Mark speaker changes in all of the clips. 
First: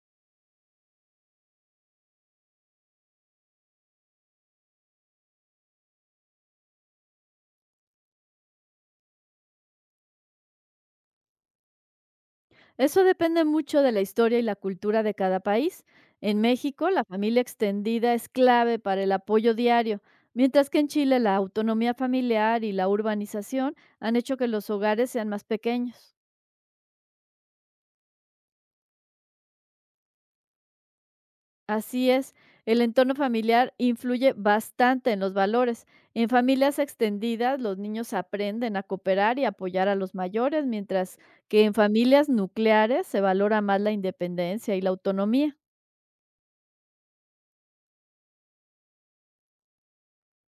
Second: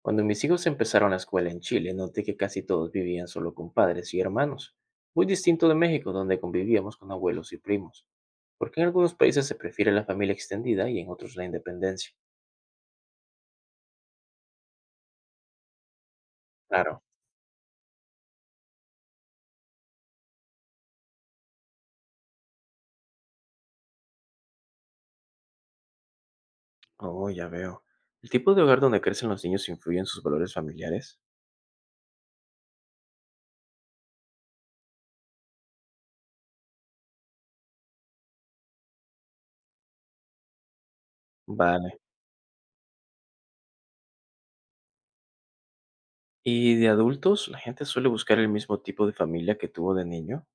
Speaker 1: Cuando mis hijos empezaron la escuela en Chile, noté que casi todos vivían solo con padres y hermanos, muy distinto de México, donde convivíamos con abuelos y primos, porque en algunos países se prefiere la familia extendida y en otros la independencia.
Speaker 2: Eso depende mucho de la historia y la cultura de cada país. En México,
Speaker 1: Claro.
Speaker 2: la familia extendida es clave para el apoyo diario, mientras que en Chile la autonomía familiar y la urbanización han hecho que los hogares sean más pequeños.
Speaker 1: Oh, ya veo. ¿El tipo de hogar donde crecen los niños influye en sus valores familiares?
Speaker 2: Así es, el entorno familiar influye bastante en los valores. En familias extendidas, los niños aprenden a cooperar y apoyar a los mayores, mientras que en
Speaker 1: Vale.
Speaker 2: familias nucleares se valora más la independencia y la autonomía.
Speaker 1: ¿Y de adultos, la gente suele buscar el mismo tipo de familia que tuvo de niño?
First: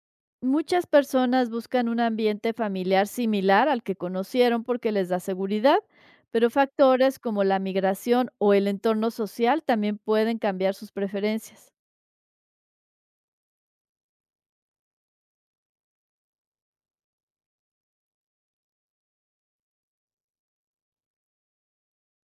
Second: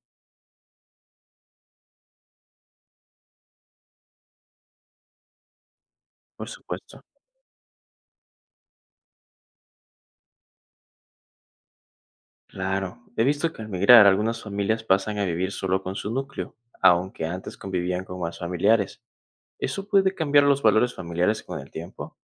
Speaker 2: Muchas personas buscan un ambiente familiar similar al que conocieron porque les da seguridad,
Speaker 1: Por
Speaker 2: pero
Speaker 1: supuesto.
Speaker 2: factores como la migración o el entorno social también pueden cambiar sus preferencias.
Speaker 1: Claro, he visto que al migrar algunas familias pasan a vivir solo con su núcleo, aunque antes convivían con más familiares. ¿Eso puede cambiar los valores familiares con el tiempo?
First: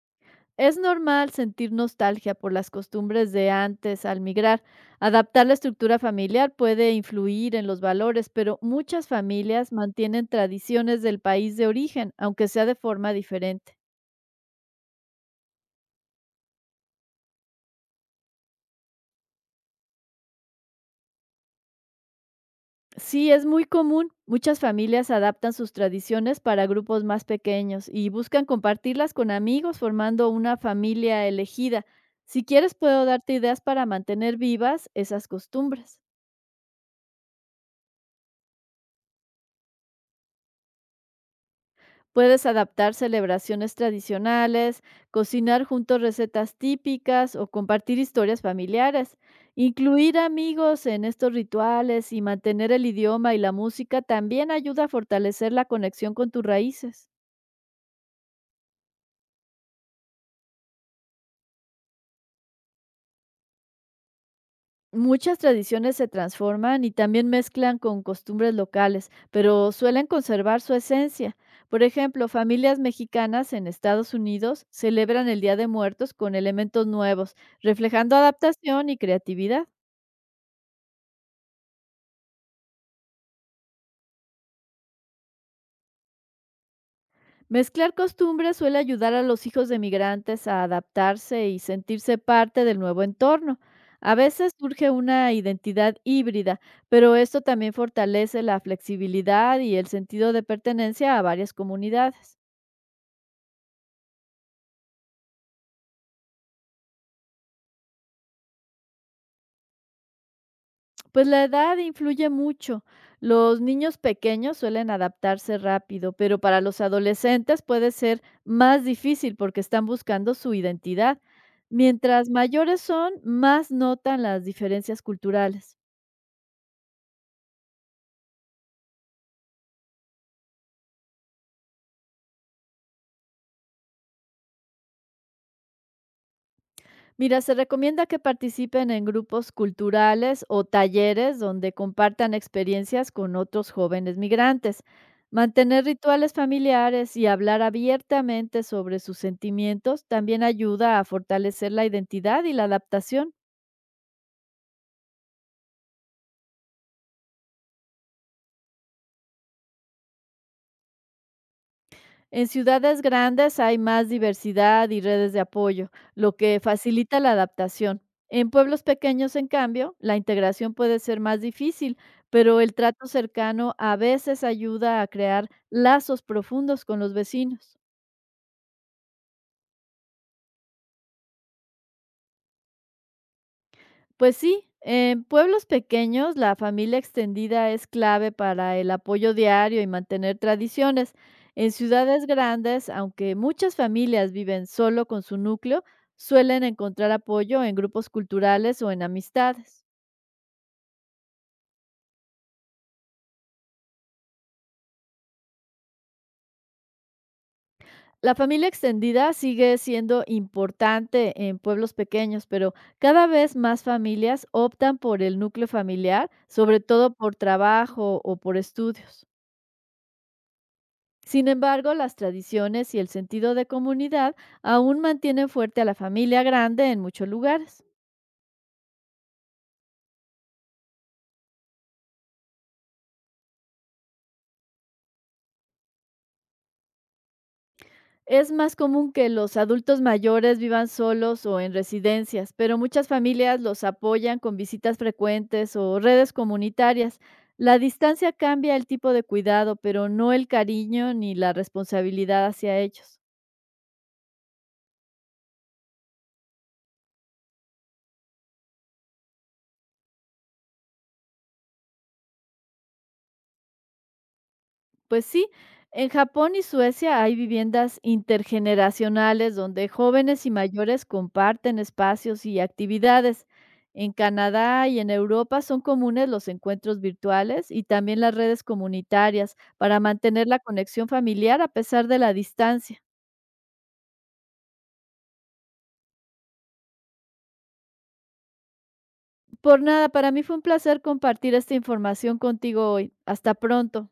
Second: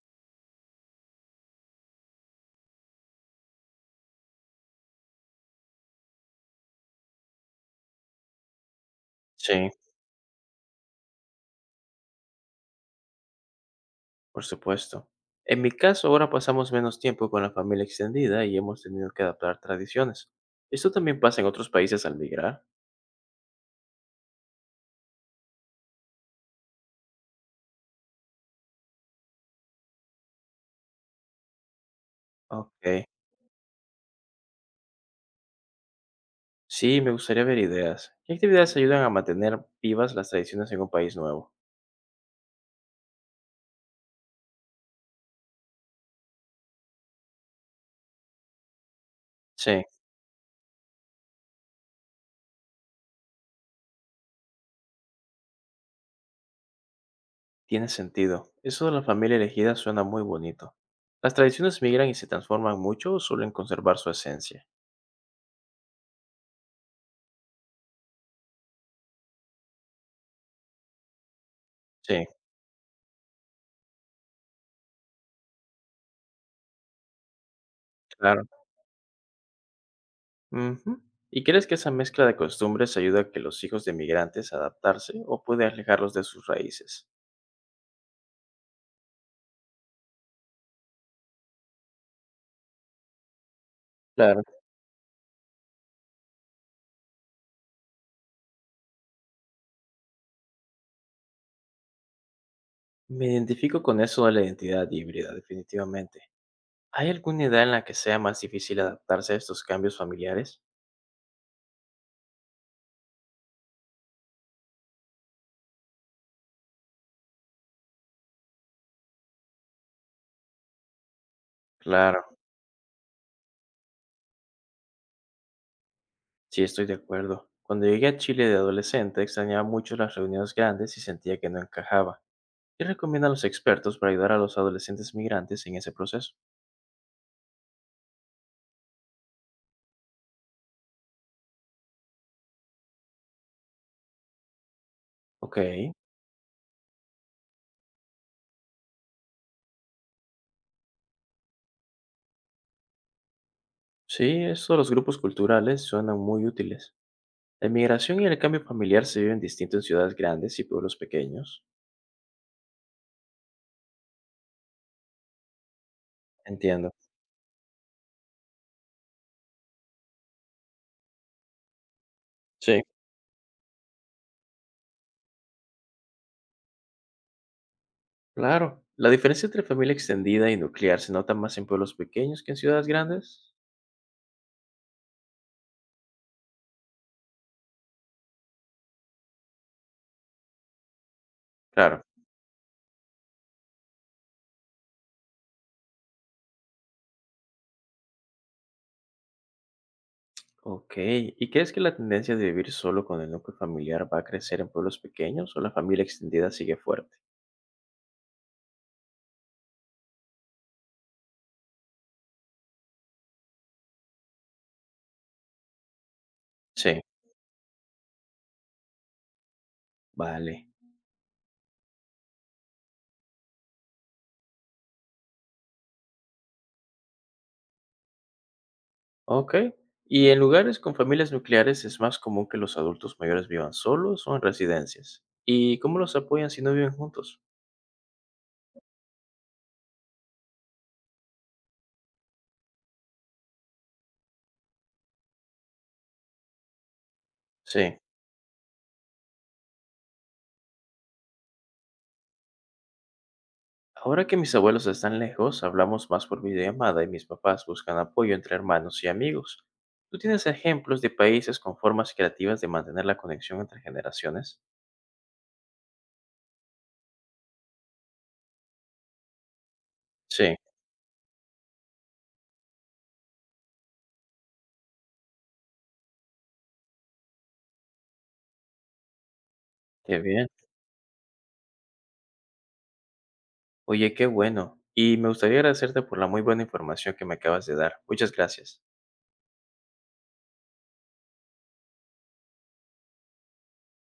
Speaker 2: Es normal sentir nostalgia por las costumbres de antes al migrar. Adaptar la estructura familiar puede influir en los valores, pero muchas
Speaker 1: Sí,
Speaker 2: familias mantienen tradiciones del país de origen, aunque sea de forma diferente.
Speaker 1: por supuesto. En mi caso, ahora pasamos menos tiempo con la familia extendida y hemos tenido que adaptar tradiciones. ¿Esto también pasa en otros países al migrar?
Speaker 2: Sí, es muy común. Muchas familias adaptan sus tradiciones para grupos más pequeños y buscan compartirlas con amigos formando una familia elegida. Si quieres,
Speaker 1: Ok.
Speaker 2: puedo darte ideas para mantener vivas esas costumbres.
Speaker 1: Sí, me gustaría ver ideas. ¿Qué actividades ayudan a mantener vivas las tradiciones en un país nuevo?
Speaker 2: Puedes adaptar celebraciones tradicionales, cocinar juntos recetas típicas o compartir historias familiares.
Speaker 1: Sí,
Speaker 2: Incluir amigos en estos rituales y mantener el idioma y la música también ayuda a fortalecer la conexión con tus raíces.
Speaker 1: tiene sentido. Eso de la familia elegida suena muy bonito. ¿Las tradiciones migran y se transforman mucho o suelen conservar su esencia?
Speaker 2: Muchas tradiciones se transforman y también mezclan con costumbres locales, pero suelen conservar su esencia. Por
Speaker 1: Sí,
Speaker 2: ejemplo, familias mexicanas en Estados Unidos celebran el Día de Muertos con elementos nuevos, reflejando
Speaker 1: claro.
Speaker 2: adaptación y creatividad.
Speaker 1: Ujú. ¿Y crees que esa mezcla de costumbres ayuda a que los hijos de migrantes adaptarse o puede alejarlos de sus raíces?
Speaker 2: Mezclar costumbres suele ayudar a los hijos de migrantes a adaptarse y sentirse parte del nuevo entorno. A
Speaker 1: Claro.
Speaker 2: veces surge una identidad híbrida, pero esto también fortalece la flexibilidad y el sentido de pertenencia a varias comunidades.
Speaker 1: Me identifico con eso de la identidad híbrida, definitivamente. ¿Hay alguna edad en la que sea más difícil adaptarse a estos cambios familiares?
Speaker 2: Pues la edad influye mucho. Los niños pequeños suelen adaptarse rápido, pero para los adolescentes puede ser más difícil porque están buscando su identidad. Mientras
Speaker 1: Claro,
Speaker 2: mayores son, más notan las diferencias culturales.
Speaker 1: sí estoy de acuerdo. Cuando llegué a Chile de adolescente, extrañaba mucho las reuniones grandes y sentía que no encajaba. ¿Qué recomiendan los expertos para ayudar a los adolescentes migrantes en ese proceso?
Speaker 2: Mira, se recomienda que participen en grupos culturales o talleres donde compartan experiencias con otros jóvenes migrantes.
Speaker 1: Ok,
Speaker 2: Mantener rituales familiares y hablar abiertamente sobre sus sentimientos también ayuda a fortalecer la identidad y la adaptación.
Speaker 1: sí, eso de los grupos culturales suenan muy útiles. La inmigración y el cambio familiar se viven distinto en ciudades grandes y pueblos pequeños.
Speaker 2: En ciudades grandes hay más diversidad y redes de apoyo, lo que
Speaker 1: Entiendo.
Speaker 2: facilita la adaptación. En pueblos pequeños, en cambio, la integración puede ser más difícil, pero el
Speaker 1: Sí,
Speaker 2: trato cercano a veces ayuda a crear lazos profundos con los vecinos.
Speaker 1: claro. La diferencia entre familia extendida y nuclear se nota más en pueblos pequeños que en ciudades grandes.
Speaker 2: Pues sí, en pueblos pequeños la familia extendida es clave para el apoyo diario y mantener tradiciones. En
Speaker 1: Claro.
Speaker 2: ciudades grandes, aunque muchas familias viven solo con su núcleo, suelen encontrar apoyo en grupos culturales o en amistades.
Speaker 1: Ok. ¿Y crees que la tendencia de vivir solo con el núcleo familiar va a crecer en pueblos pequeños o la familia extendida sigue fuerte?
Speaker 2: La familia extendida sigue siendo importante en pueblos pequeños, pero cada vez más familias optan por el núcleo familiar, sobre
Speaker 1: Sí.
Speaker 2: todo por trabajo o por estudios.
Speaker 1: Vale.
Speaker 2: Sin embargo, las tradiciones y el sentido de comunidad aún mantienen fuerte a la familia grande en muchos lugares.
Speaker 1: Ok. ¿Y en lugares con familias nucleares es más común que los adultos mayores vivan solos o en residencias? ¿Y cómo los apoyan si no viven juntos?
Speaker 2: Es más común que los adultos mayores vivan solos o en residencias, pero muchas familias los apoyan con visitas frecuentes o redes comunitarias. La
Speaker 1: Sí.
Speaker 2: distancia cambia el tipo de cuidado, pero no el cariño ni la responsabilidad hacia ellos.
Speaker 1: Ahora que mis abuelos están lejos, hablamos más por videollamada y mis papás buscan apoyo entre hermanos y amigos. ¿Tú tienes ejemplos de países con formas creativas de mantener la conexión entre generaciones?
Speaker 2: Pues sí, en Japón y Suecia hay viviendas intergeneracionales donde jóvenes y
Speaker 1: Sí,
Speaker 2: mayores comparten espacios y actividades. En Canadá y en Europa son comunes los encuentros virtuales y también las redes comunitarias para
Speaker 1: qué bien.
Speaker 2: mantener la conexión familiar a pesar de la distancia.
Speaker 1: Oye, qué bueno. Y me gustaría agradecerte por la muy buena información que me acabas de dar. Muchas gracias.
Speaker 2: Por nada, para mí fue un placer compartir esta información contigo hoy. Hasta pronto.